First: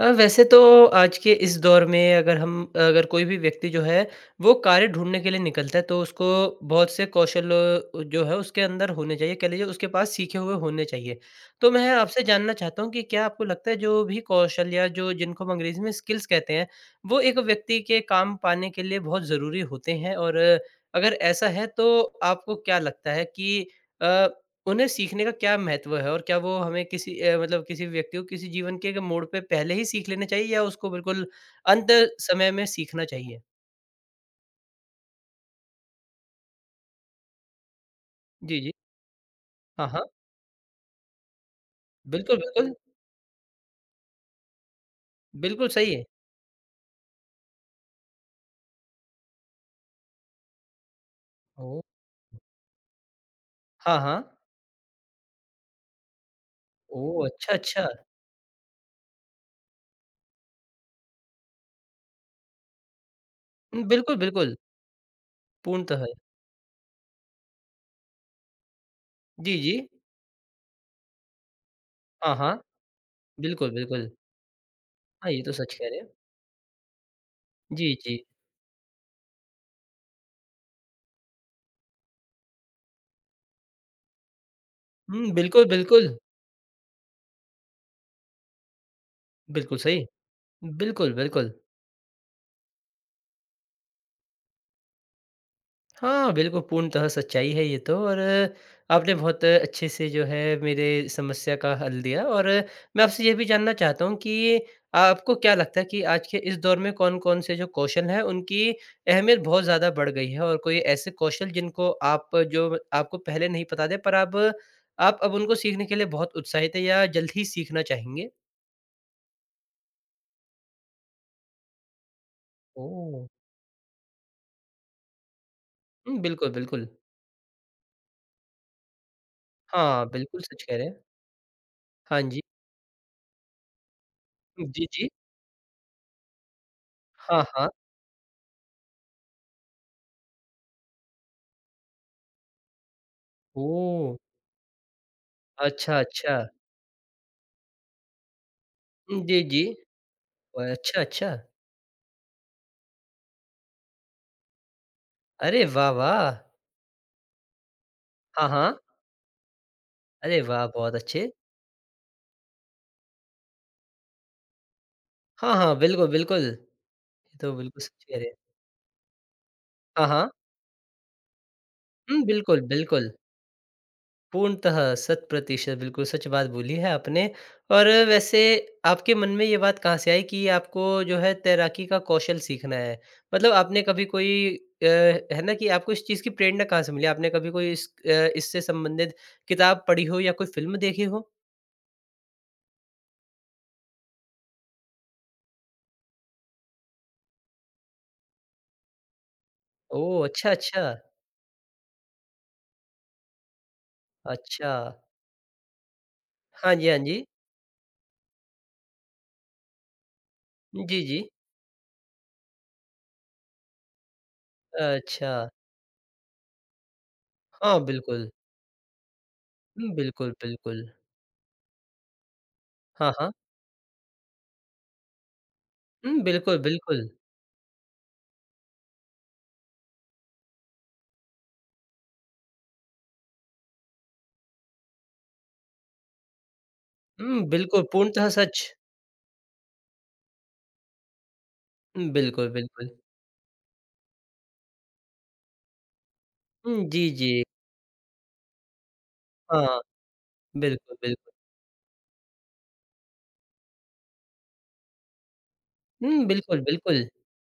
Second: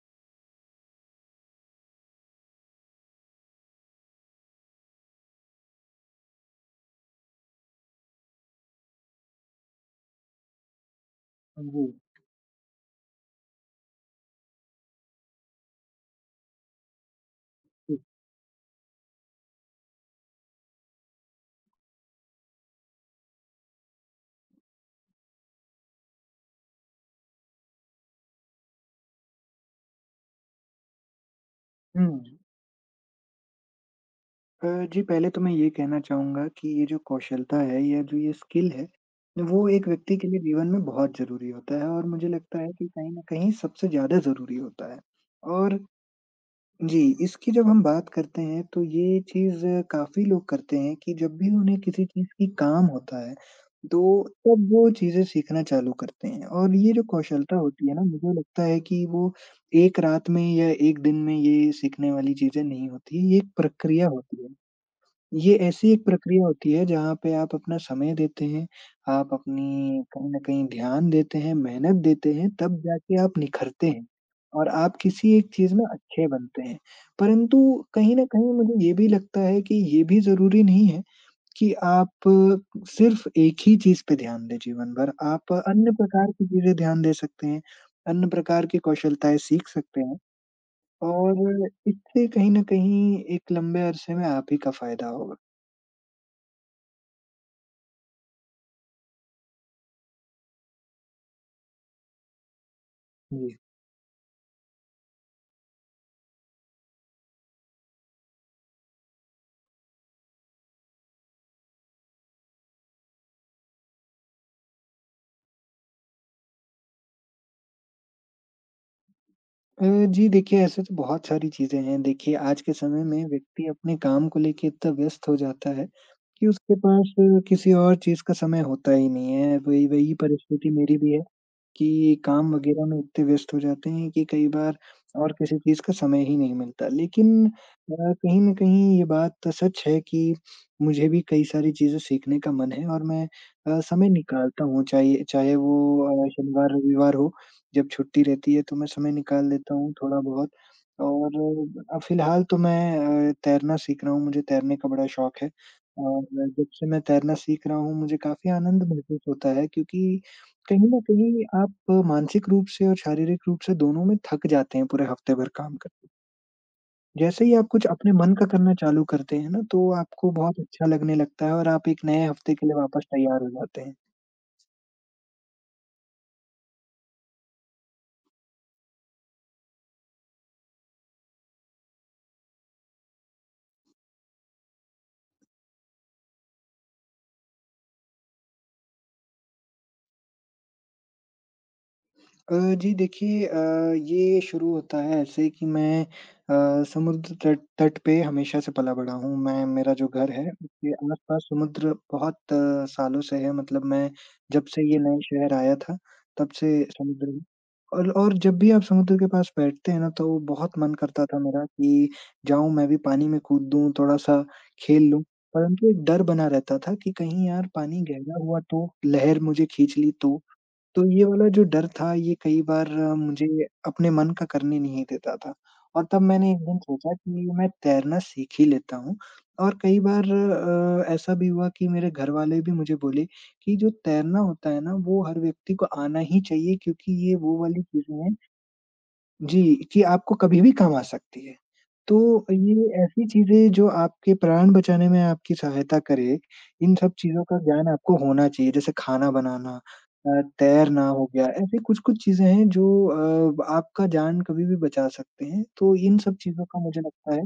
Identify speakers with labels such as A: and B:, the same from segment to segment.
A: वैसे तो आज के इस दौर में अगर हम अगर कोई भी व्यक्ति जो है वो कार्य ढूँढने के लिए निकलता है तो उसको बहुत से कौशल जो है उसके अंदर होने चाहिए, कह लीजिए उसके पास सीखे हुए होने चाहिए। तो
B: जी,
A: मैं आपसे जानना चाहता हूँ कि क्या आपको लगता है जो भी कौशल या जो जिनको हम अंग्रेज़ी में स्किल्स कहते हैं, वो एक व्यक्ति
B: जी।
A: के काम पाने के लिए बहुत ज़रूरी होते हैं? और अगर ऐसा है तो आपको क्या लगता है कि अ उन्हें सीखने का क्या महत्व है और क्या वो हमें किसी मतलब किसी व्यक्ति को किसी जीवन के मोड़ पे पहले ही सीख लेना चाहिए या उसको बिल्कुल अंत
B: हुँ।
A: समय में सीखना चाहिए?
B: अ, जी पहले तो मैं ये कहना चाहूँगा कि ये जो कौशलता है या जो ये
A: जी,
B: स्किल
A: जी।
B: है, वो
A: हाँ,
B: एक
A: हाँ।
B: व्यक्ति के लिए जीवन में बहुत ज़रूरी होता है और मुझे
A: बिल्कुल,
B: लगता है
A: बिल्कुल।
B: कि कहीं न कहीं सबसे ज़्यादा ज़रूरी होता है।
A: बिल्कुल
B: और
A: सही है।
B: जी, इसकी जब हम बात करते हैं तो ये चीज़ काफ़ी लोग करते हैं कि जब भी उन्हें
A: ओह!
B: किसी चीज़ की काम होता है,
A: हाँ,
B: तो
A: हाँ।
B: तब वो चीज़ें सीखना चालू करते हैं और ये जो
A: ओह! अच्छा,
B: कौशलता होती
A: अच्छा।
B: है ना, मुझे लगता है कि वो एक रात में या 1 दिन में ये सीखने वाली चीज़ें नहीं होती, ये एक
A: हुँ,
B: प्रक्रिया
A: बिल्कुल,
B: होती है।
A: बिल्कुल।
B: ये ऐसी
A: पूर्णतः।
B: एक
A: है।
B: प्रक्रिया होती है जहाँ पे आप अपना समय देते हैं, आप
A: जी, जी।
B: अपनी कहीं न कहीं ध्यान देते हैं, मेहनत देते
A: हाँ,
B: हैं,
A: हाँ।
B: तब जाके आप
A: बिल्कुल,
B: निखरते हैं
A: बिल्कुल।
B: और आप
A: हाँ,
B: किसी
A: ये
B: एक
A: तो
B: चीज़
A: सच
B: में
A: कह रहे हैं।
B: अच्छे बनते हैं। परंतु
A: जी,
B: कहीं
A: जी।
B: न कहीं मुझे ये भी लगता है कि ये भी ज़रूरी नहीं है कि आप सिर्फ़ एक ही चीज़ पे ध्यान दें जीवन भर,
A: हुँ,
B: आप
A: बिल्कुल,
B: अन्य
A: बिल्कुल।
B: प्रकार की चीज़ें ध्यान दे सकते हैं, अन्य प्रकार की कौशलताएँ सीख
A: बिल्कुल
B: सकते
A: सही।
B: हैं
A: बिल्कुल, बिल्कुल।
B: और इससे कहीं न कहीं एक लंबे अरसे में आप ही का फ़ायदा होगा।
A: हाँ, बिल्कुल, पूर्णतः सच्चाई है ये तो और आपने बहुत अच्छे से जो है मेरे समस्या का हल दिया और मैं आपसे ये भी
B: जी।
A: जानना चाहता हूँ कि आपको क्या लगता है कि आज के इस दौर में कौन-कौन से जो कौशल हैं, उनकी अहमियत बहुत ज़्यादा बढ़ गई है? और कोई ऐसे कौशल जिनको आप जो आपको पहले नहीं पता थे पर अब आप अब उनको सीखने के लिए बहुत उत्साहित हैं या जल्द ही सीखना चाहेंगे?
B: अ, जी देखिए, ऐसे तो बहुत सारी चीज़ें हैं। देखिए, आज के समय में
A: ओह!
B: व्यक्ति अपने काम को लेके इतना व्यस्त हो जाता है
A: हुँ,
B: कि
A: बिल्कुल,
B: उसके
A: बिल्कुल।
B: पास किसी और चीज़ का समय होता ही नहीं है। वही
A: हाँ,
B: वही
A: बिल्कुल सच
B: परिस्थिति
A: कह रहे
B: मेरी
A: हैं।
B: भी है। कि
A: हाँ जी।
B: काम वगैरह में इतने व्यस्त हो जाते हैं कि कई बार
A: जी, जी।
B: और किसी चीज़ का समय ही नहीं मिलता।
A: हाँ,
B: लेकिन
A: हाँ।
B: कहीं न कहीं ये बात तो सच है कि मुझे भी कई सारी चीज़ें सीखने का मन है और मैं समय
A: ओह!
B: निकालता हूँ, चाहिए चाहे
A: अच्छा,
B: वो
A: अच्छा।
B: शनिवार, रविवार हो, जब छुट्टी रहती है तो मैं समय
A: जी,
B: निकाल
A: जी।
B: लेता हूँ थोड़ा-बहुत।
A: ओह, अच्छा, अच्छा।
B: और फ़िलहाल तो मैं तैरना सीख रहा हूँ, मुझे तैरने का बड़ा शौक है
A: अरे वाह,
B: और
A: वाह!
B: जब से मैं तैरना सीख रहा हूँ, मुझे
A: हाँ,
B: काफ़ी
A: हाँ।
B: आनंद महसूस होता है क्योंकि
A: अरे वाह!
B: कहीं
A: बहुत
B: न
A: अच्छे।
B: कहीं आप मानसिक रूप से और शारीरिक रूप से दोनों में थक जाते हैं पूरे हफ्ते भर
A: हाँ,
B: काम
A: हाँ,
B: करके।
A: बिल्कुल, बिल्कुल। ये
B: जैसे
A: तो
B: ही आप
A: बिल्कुल
B: कुछ
A: सच
B: अपने
A: कह रहे
B: मन
A: हैं।
B: का करना चालू करते हैं ना, तो
A: हाँ,
B: आपको
A: हाँ।
B: बहुत अच्छा लगने लगता है और आप एक
A: हुँ,
B: नए हफ्ते
A: बिल्कुल,
B: के लिए वापस
A: बिल्कुल।
B: तैयार हो जाते हैं।
A: पूर्णतः, शत प्रतिशत बिल्कुल सच बात बोली है आपने। और वैसे आपके मन में ये बात कहाँ से आई कि आपको जो है तैराकी का कौशल सीखना है? मतलब आपने कभी कोई है ना कि आपको इस चीज़ की प्रेरणा कहाँ से मिली? आपने कभी कोई इस इससे संबंधित किताब पढ़ी हो या कोई फ़िल्म देखी हो?
B: अ, जी देखिए ये शुरू होता है ऐसे कि मैं समुद्र तट तट पे हमेशा से पला-बड़ा हूँ। मैं मेरा जो
A: ओह!
B: घर है
A: अच्छा, अच्छा।
B: उसके आस-पास समुद्र बहुत सालों से है मतलब मैं जब
A: अच्छा।
B: से ये नए शहर आया था तब से
A: हाँ जी, हाँ जी।
B: समुद्र है। और जब भी आप समुद्र के पास बैठते हैं ना तो बहुत मन
A: जी, जी।
B: करता था मेरा कि जाऊँ मैं भी पानी में कूद दूँ, थोड़ा-सा खेल लूँ।
A: अच्छा।
B: परंतु एक डर बना रहता था कि कहीं यार
A: हाँ,
B: पानी
A: बिल्कुल।
B: गहरा हुआ तो, लहर मुझे
A: हुँ,
B: खींच ली
A: बिल्कुल,
B: तो।
A: बिल्कुल।
B: तो ये वाला जो डर था ये कई बार
A: हाँ, हाँ।
B: मुझे अपने मन का करने नहीं देता था और तब
A: हुँ,
B: मैंने एक
A: बिल्कुल,
B: दिन
A: बिल्कुल।
B: सोचा कि मैं तैरना सीख ही लेता हूँ और कई बार ऐसा भी हुआ कि मेरे घर वाले भी मुझे बोले कि जो तैरना होता है ना वो हर व्यक्ति को आना ही चाहिए क्योंकि ये
A: हुँ,
B: वो वाली
A: बिल्कुल,
B: चीजें
A: पूर्णतः
B: हैं
A: सच।
B: जी, कि आपको कभी भी काम आ सकती है।
A: हुँ,
B: तो
A: बिल्कुल,
B: ये
A: बिल्कुल।
B: ऐसी चीज़ें जो आपके प्राण बचाने में आपकी सहायता करे,
A: हुँ,
B: इन
A: जी,
B: सब
A: जी।
B: चीज़ों का ज्ञान आपको होना चाहिए, जैसे खाना बनाना
A: हाँ, बिल्कुल,
B: तैरना हो
A: बिल्कुल।
B: गया, ऐसी कुछ-कुछ चीज़ें हैं जो आपका जान कभी भी बचा सकते हैं। तो इन
A: हुँ,
B: सब
A: बिल्कुल,
B: चीज़ों का मुझे
A: बिल्कुल।
B: लगता है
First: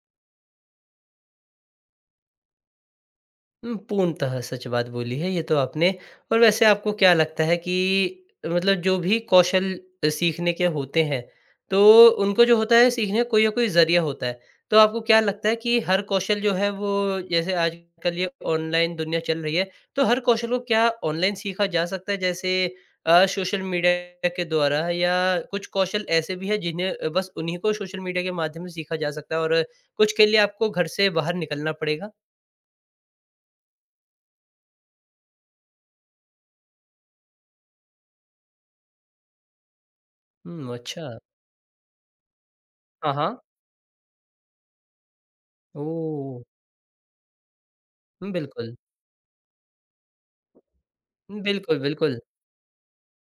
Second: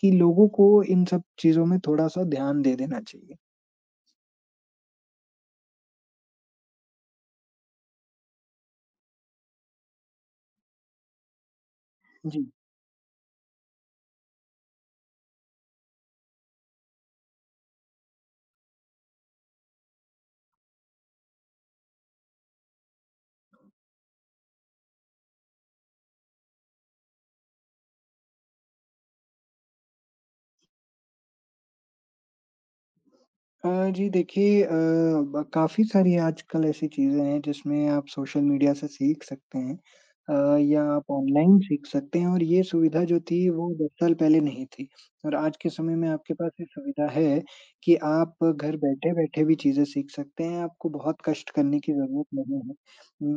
B: कि लोगों को इन सब चीज़ों में थोड़ा-सा ध्यान दे देना चाहिए।
A: हुँ, पूर्णतः सच बात बोली है ये तो आपने। और वैसे आपको क्या लगता है कि मतलब जो भी कौशल सीखने के होते हैं, तो उनको
B: जी।
A: जो होता है सीखने का कोई ना कोई ज़रिया होता है। तो आपको क्या लगता है कि हर कौशल जो है वो जैसे आजकल ये ऑनलाइन दुनिया चल रही है, तो हर कौशल को क्या ऑनलाइन सीखा जा सकता है? जैसे सोशल मीडिया के द्वारा या कुछ कौशल ऐसे भी हैं जिन्हें बस उन्हीं को सोशल मीडिया के माध्यम से सीखा जा सकता है और कुछ के लिए आपको घर से बाहर निकलना पड़ेगा?
B: अ, जी देखिए ब काफ़ी सारी आजकल ऐसी चीज़ें हैं जिसमें आप सोशल मीडिया से सीख सकते हैं
A: हुँ,
B: या
A: अच्छा।
B: आप ऑनलाइन सीख सकते हैं और ये सुविधा
A: हाँ,
B: जो
A: हाँ।
B: थी वो 10 साल पहले नहीं थी। और आज के समय में आपके
A: ओह!
B: पास ये सुविधा है कि
A: हुँ,
B: आप
A: बिल्कुल।
B: घर बैठे-बैठे भी चीज़ें सीख सकते हैं, आपको बहुत कष्ट
A: बिल्कुल,
B: करने की
A: बिल्कुल।
B: ज़रूरत नहीं है।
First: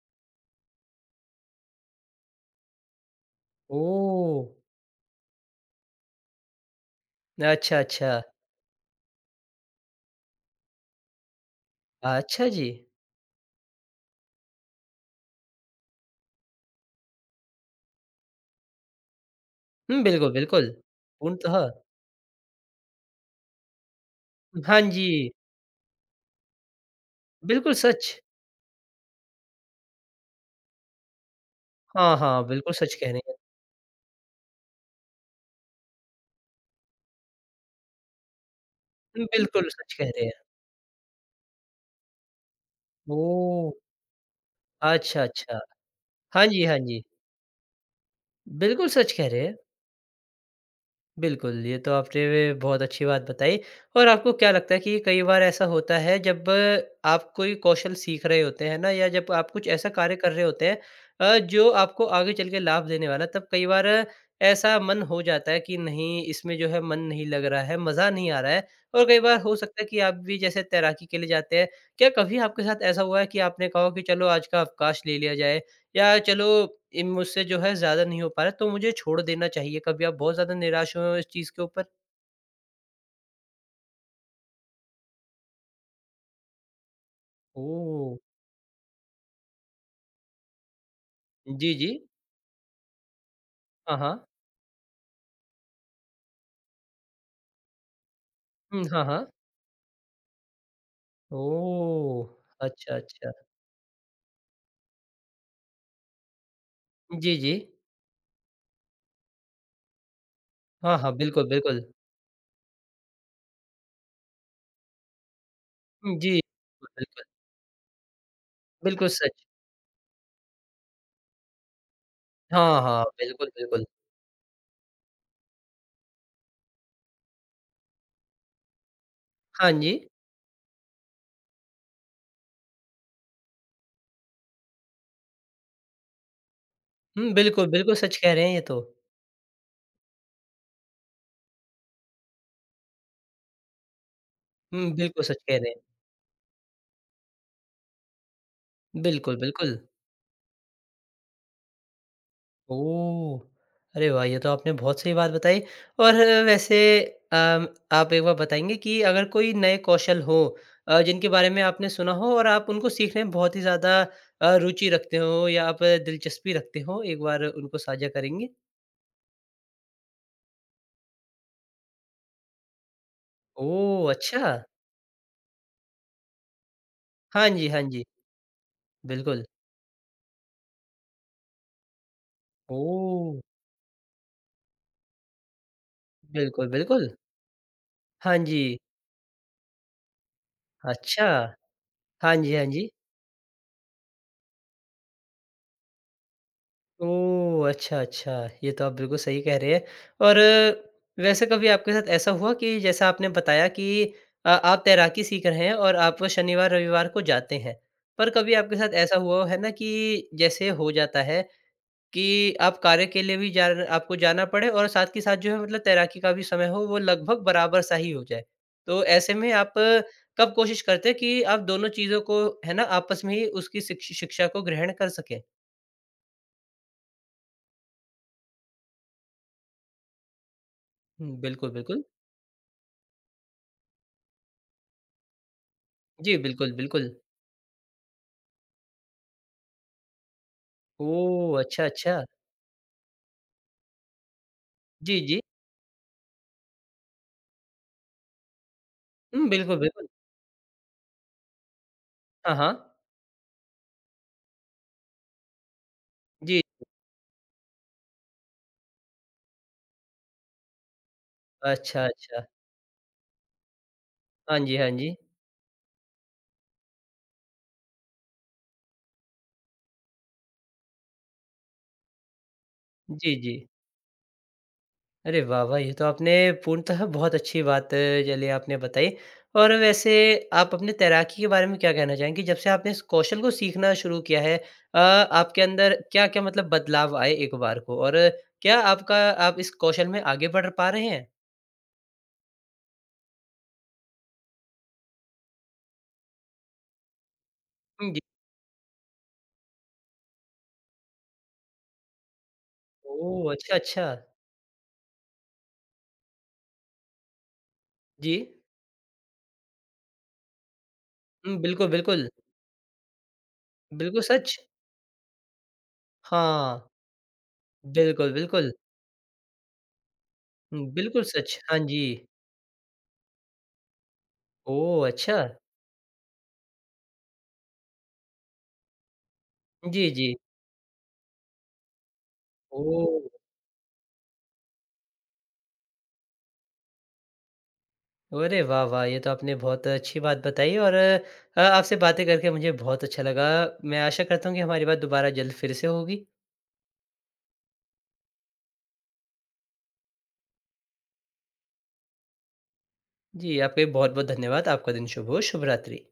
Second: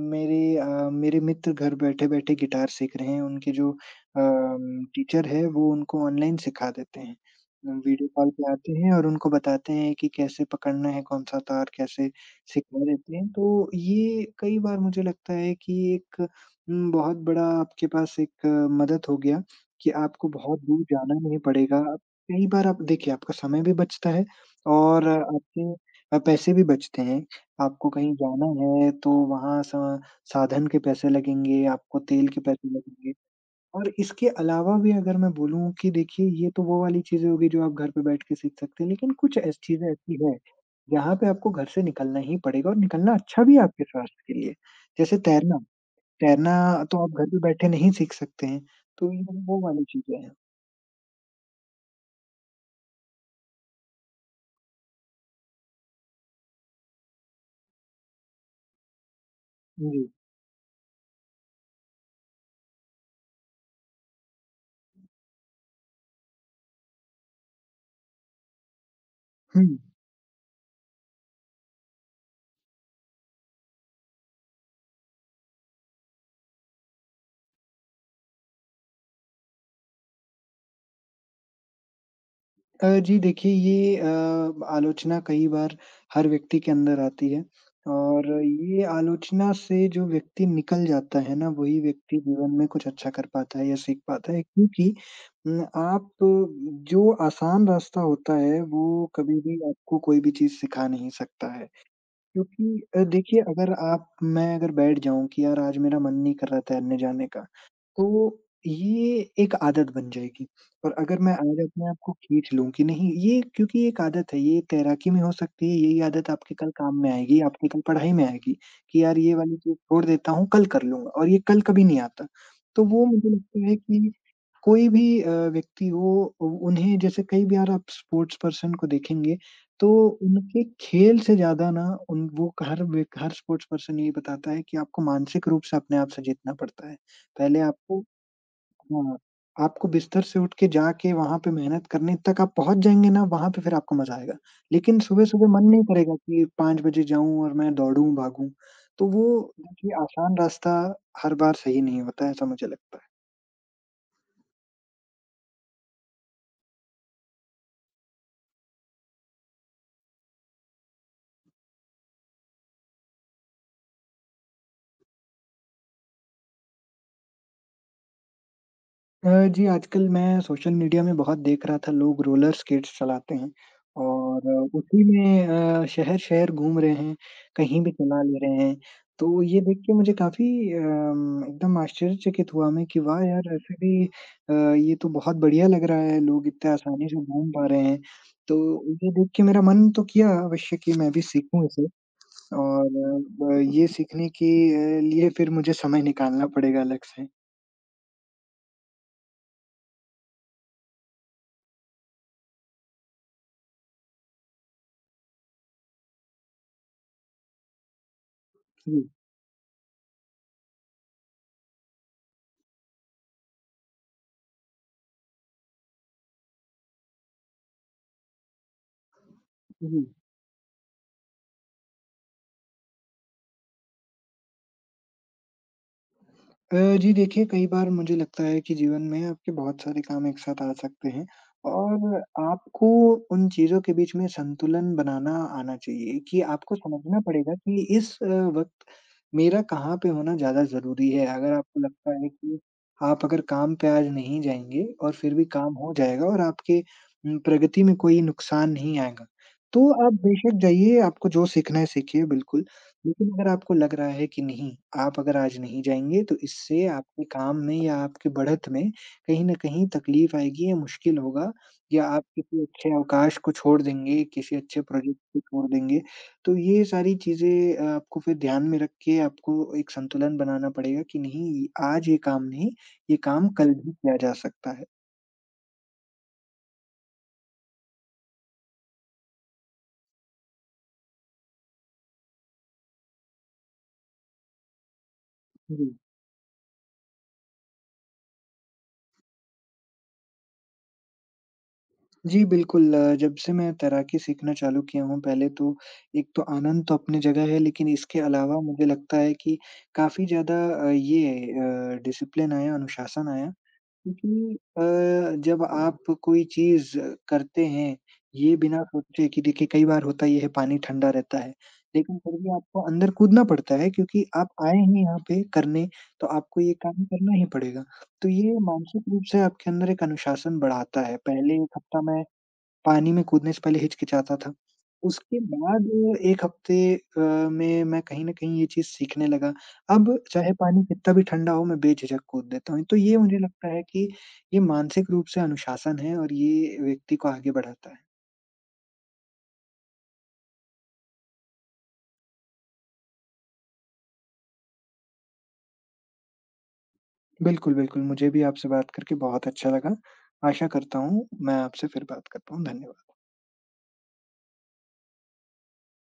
B: मेरे मित्र घर बैठे-बैठे गिटार सीख रहे हैं, उनके जो
A: ओह!
B: टीचर है वो उनको ऑनलाइन सिखा देते हैं।
A: अच्छा,
B: वीडियो
A: अच्छा।
B: कॉल पे आते हैं और उनको बताते हैं कि कैसे पकड़ना है कौन-सा तार, कैसे
A: अच्छा जी।
B: सिखा देते हैं। तो ये कई बार मुझे लगता है कि एक बहुत बड़ा आपके पास एक मदद हो गया कि
A: हुँ,
B: आपको
A: बिल्कुल,
B: बहुत
A: बिल्कुल।
B: दूर जाना नहीं
A: पूर्णतः हाँ
B: पड़ेगा। कई बार आप देखिए आपका समय भी बचता है
A: हाँ जी,
B: और आपके पैसे भी बचते हैं।
A: बिल्कुल
B: आपको कहीं
A: सच।
B: जाना है तो वहाँ सा साधन के पैसे लगेंगे, आपको
A: हाँ,
B: तेल के
A: हाँ,
B: पैसे
A: बिल्कुल सच कह
B: लगेंगे।
A: रही हैं।
B: और इसके अलावा भी अगर मैं बोलूँ कि देखिए ये तो वो वाली चीज़ें हो गई जो आप घर पे बैठ के सीख सकते हैं, लेकिन कुछ ऐसी
A: बिल्कुल
B: चीज़ें
A: सच कह
B: ऐसी
A: रहे हैं।
B: हैं, जहाँ पे आपको घर से निकलना ही पड़ेगा और निकलना अच्छा भी है
A: ओह!
B: आपके स्वास्थ्य के लिए। जैसे
A: अच्छा,
B: तैरना,
A: अच्छा। हाँ
B: तैरना
A: जी, हाँ जी।
B: तो आप घर पे बैठे नहीं सीख सकते हैं,
A: बिल्कुल सच
B: तो ये
A: कह रहे हैं।
B: वो वाली चीज़ें हैं।
A: बिल्कुल, ये तो आपने वे बहुत अच्छी बात बताई और आपको क्या लगता है कि कई बार ऐसा होता है जब आप कोई कौशल सीख रहे होते हैं ना या जब आप कुछ ऐसा
B: जी।
A: कार्य कर रहे होते हैं जो आपको आगे चल के लाभ देने वाला है, तब कई बार ऐसा मन हो जाता है कि नहीं, इसमें जो है मन नहीं लग रहा है, मज़ा नहीं आ रहा है और कई बार हो
B: हुँ।
A: सकता है कि आप भी जैसे तैराकी के लिए जाते हैं, क्या कभी आपके साथ ऐसा हुआ है कि आपने कहा हो कि चलो आज का अवकाश ले लिया जाए? या चलो इन मुझसे जो है ज़्यादा नहीं हो पा रहा, तो मुझे छोड़ देना चाहिए। कभी आप बहुत ज़्यादा निराश हुए हो इस चीज़ के ऊपर?
B: जी देखिए ये आलोचना कई बार हर व्यक्ति के अंदर आती है
A: ओह!
B: और ये आलोचना से जो व्यक्ति निकल जाता है ना
A: जी,
B: वही
A: जी।
B: व्यक्ति जीवन में कुछ अच्छा कर पाता है या
A: हाँ,
B: सीख
A: हाँ।
B: पाता है क्योंकि न, आप जो आसान रास्ता होता है वो
A: हुँ, हाँ, हाँ।
B: कभी भी आपको कोई भी चीज सिखा नहीं सकता है
A: ओह!
B: क्योंकि
A: अच्छा, अच्छा।
B: देखिए अगर आप मैं अगर बैठ जाऊं कि यार आज मेरा मन नहीं कर रहा तैरने जाने
A: जी,
B: का
A: जी।
B: तो ये एक आदत बन जाएगी और
A: हाँ, हाँ।
B: अगर मैं
A: बिल्कुल,
B: आज
A: बिल्कुल।
B: अपने आप को खींच लूँ कि नहीं ये क्योंकि एक आदत है, ये तैराकी में हो सकती है, यही
A: हुँ,
B: आदत
A: जी।
B: आपके कल काम में
A: बिल्कुल,
B: आएगी, आपके कल पढ़ाई में आएगी कि
A: बिल्कुल
B: यार ये
A: सच।
B: वाली चीज़ छोड़ देता हूँ, कल कर लूँगा और ये कल कभी नहीं आता।
A: हाँ,
B: तो
A: हाँ।
B: वो मुझे
A: बिल्कुल,
B: लगता है
A: बिल्कुल।
B: कि कोई भी व्यक्ति हो उ उन्हें जैसे कई बार आप स्पोर्ट्स पर्सन को देखेंगे,
A: हाँ
B: तो
A: जी।
B: उनके खेल से ज़्यादा ना उन वो हर व्यक हर स्पोर्ट्स पर्सन यही बताता है कि आपको मानसिक रूप से अपने आप से जीतना पड़ता है।
A: हुँ,
B: पहले
A: बिल्कुल, बिल्कुल
B: आपको
A: सच कह रहे हैं ये तो।
B: हाँ, आपको बिस्तर से उठ के जाके वहाँ पे मेहनत करने तक आप पहुँच जाएँगे ना, वहाँ पे फिर आपको मज़ा आएगा।
A: हुँ,
B: लेकिन
A: बिल्कुल सच
B: सुबह-सुबह
A: कह
B: मन
A: रहे हैं।
B: नहीं करेगा कि 5 बजे जाऊँ और मैं दौड़ूँ, भागूँ। तो
A: बिल्कुल,
B: वो
A: बिल्कुल।
B: देखिए आसान रास्ता हर बार सही नहीं होता है, ऐसा मुझे लगता है।
A: ओह! अरे वाह! ये तो आपने बहुत सही बात बताई और वैसे अम, आप एक बार बताएँगे कि अगर कोई नए कौशल हो जिनके बारे में आपने सुना हो और आप उनको सीखने में बहुत ही ज़्यादा रुचि रखते हो या आप दिलचस्पी रखते हो, एक बार उनको साझा करेंगे?
B: अ, जी, आजकल मैं सोशल मीडिया में बहुत देख रहा था लोग रोलर स्केट्स चलाते हैं
A: ओह! अच्छा।
B: और उसी में शहर-शहर घूम रहे हैं,
A: हाँ जी,
B: कहीं
A: हाँ
B: भी
A: जी।
B: चला ले रहे हैं। तो
A: बिल्कुल।
B: ये देख के मुझे काफ़ी एकदम आश्चर्यचकित हुआ मैं कि वाह
A: ओह!
B: यार! ऐसे भी ये तो बहुत बढ़िया लग रहा है, लोग
A: बिल्कुल,
B: इतने आसानी
A: बिल्कुल।
B: से घूम पा रहे हैं।
A: हाँ
B: तो
A: जी।
B: ये देख के मेरा मन तो किया अवश्य कि मैं भी
A: अच्छा।
B: सीखूँ इसे
A: हाँ जी, हाँ
B: और
A: जी।
B: ब ये सीखने के लिए फिर मुझे समय निकालना पड़ेगा अलग से।
A: ओह! अच्छा, अच्छा। ये तो आप बिल्कुल सही कह रहे हैं और वैसे कभी आपके साथ ऐसा हुआ कि जैसा आपने बताया कि आप तैराकी सीख रहे हैं और आप शनिवार, रविवार को जाते हैं। पर कभी आपके साथ
B: जी।
A: ऐसा हुआ है ना कि जैसे हो जाता है कि आप कार्य के लिए भी जा आपको जाना पड़े और साथ के साथ जो है मतलब तैराकी का भी समय हो वो लगभग बराबर-सा ही हो जाए। तो ऐसे में आप
B: जी
A: कब कोशिश करते हैं कि आप दोनों चीज़ों को है ना आपस में ही उसकी शिक्ष शिक्षा को ग्रहण कर सकें?
B: अ, जी देखिए, कई बार मुझे लगता है कि जीवन में आपके बहुत सारे काम एक साथ आ सकते हैं
A: हुँ, बिल्कुल, बिल्कुल।
B: और आपको उन चीज़ों के बीच में संतुलन बनाना आना चाहिए
A: जी,
B: कि
A: बिल्कुल,
B: आपको
A: बिल्कुल।
B: समझना पड़ेगा कि इस वक़्त मेरा कहाँ पे होना ज़्यादा ज़रूरी है। अगर
A: ओह!
B: आपको
A: अच्छा,
B: लगता
A: अच्छा।
B: है कि आप अगर काम पे आज नहीं जाएँगे और
A: जी,
B: फिर
A: जी।
B: भी काम हो जाएगा और आपके प्रगति में कोई नुकसान नहीं आएगा,
A: हुँ, बिल्कुल,
B: तो
A: बिल्कुल।
B: आप बेशक जाइए, आपको जो सीखना है सीखिए
A: हाँ,
B: बिल्कुल।
A: हाँ।
B: लेकिन अगर आपको लग रहा है कि नहीं, आप अगर आज नहीं जाएँगे तो
A: जी।
B: इससे आपके काम में या आपकी बढ़त में कहीं न कहीं तकलीफ़ आएगी या मुश्किल होगा
A: अच्छा,
B: या आप
A: अच्छा।
B: किसी अच्छे अवकाश को छोड़ देंगे, किसी
A: हाँ जी,
B: अच्छे
A: हाँ जी।
B: प्रोजेक्ट को छोड़ देंगे। तो ये सारी चीज़ें आपको फिर ध्यान में रख के आपको एक संतुलन बनाना पड़ेगा कि नहीं, आज ये काम नहीं, ये
A: जी,
B: काम
A: जी।
B: कल भी किया जा सकता है।
A: अरे वाह, वाह! ये तो आपने पूर्णतः बहुत अच्छी बात चलिए आपने बताई और वैसे आप अपने तैराकी के बारे में क्या कहना चाहेंगी? जब से आपने इस कौशल को सीखना शुरू किया है आपके
B: जी,
A: अंदर क्या-क्या मतलब बदलाव आए एक बार को? और क्या आपका आप इस कौशल में आगे बढ़ पा रहे हैं?
B: जी, बिल्कुल जब से मैं तैराकी सीखना चालू किया हूँ, पहले तो एक तो आनंद तो अपनी जगह है, लेकिन
A: हुँ,
B: इसके
A: जी।
B: अलावा मुझे लगता है कि काफ़ी ज़्यादा ये डिसिप्लिन आया, अनुशासन आया
A: ओह! अच्छा, अच्छा।
B: क्योंकि जब आप कोई चीज़ करते हैं,
A: जी।
B: ये बिना सोचे कि देखिए कई बार होता ये है पानी ठंडा रहता है,
A: हुँ, बिल्कुल,
B: लेकिन
A: बिल्कुल।
B: फिर भी आपको अंदर कूदना पड़ता है
A: बिल्कुल
B: क्योंकि आप
A: सच।
B: आए हैं यहाँ पे करने, तो आपको ये
A: हाँ,
B: काम करना ही पड़ेगा। तो
A: बिल्कुल,
B: ये
A: बिल्कुल।
B: मानसिक रूप से आपके अंदर एक अनुशासन
A: हुँ,
B: बढ़ाता है।
A: बिल्कुल
B: पहले
A: सच।
B: 1
A: हाँ जी।
B: हफ्ता मैं पानी में कूदने से पहले हिचकिचाता था।
A: ओह!
B: उसके
A: अच्छा।
B: बाद 1 हफ्ते में मैं कहीं न कहीं ये चीज़ सीखने लगा।
A: जी,
B: अब
A: जी।
B: चाहे पानी कितना भी ठंडा हो मैं बेझिझक कूद देता हूँ। तो ये
A: ओह!
B: मुझे लगता है कि ये मानसिक रूप से अनुशासन है और ये व्यक्ति को आगे बढ़ाता है।
A: अरे वाह, वाह! ये तो आपने बहुत अच्छी बात बताई और आपसे बातें करके मुझे बहुत अच्छा लगा। मैं आशा करता हूँ कि हमारी बात दोबारा जल्द फिर से होगी।
B: बिल्कुल, बिल्कुल मुझे भी आपसे बात करके बहुत अच्छा लगा। आशा करता हूँ मैं आपसे फिर बात कर पाऊँ। धन्यवाद।
A: जी, आपका भी बहुत-बहुत धन्यवाद। आपका दिन शुभ हो। शुभ रात्रि।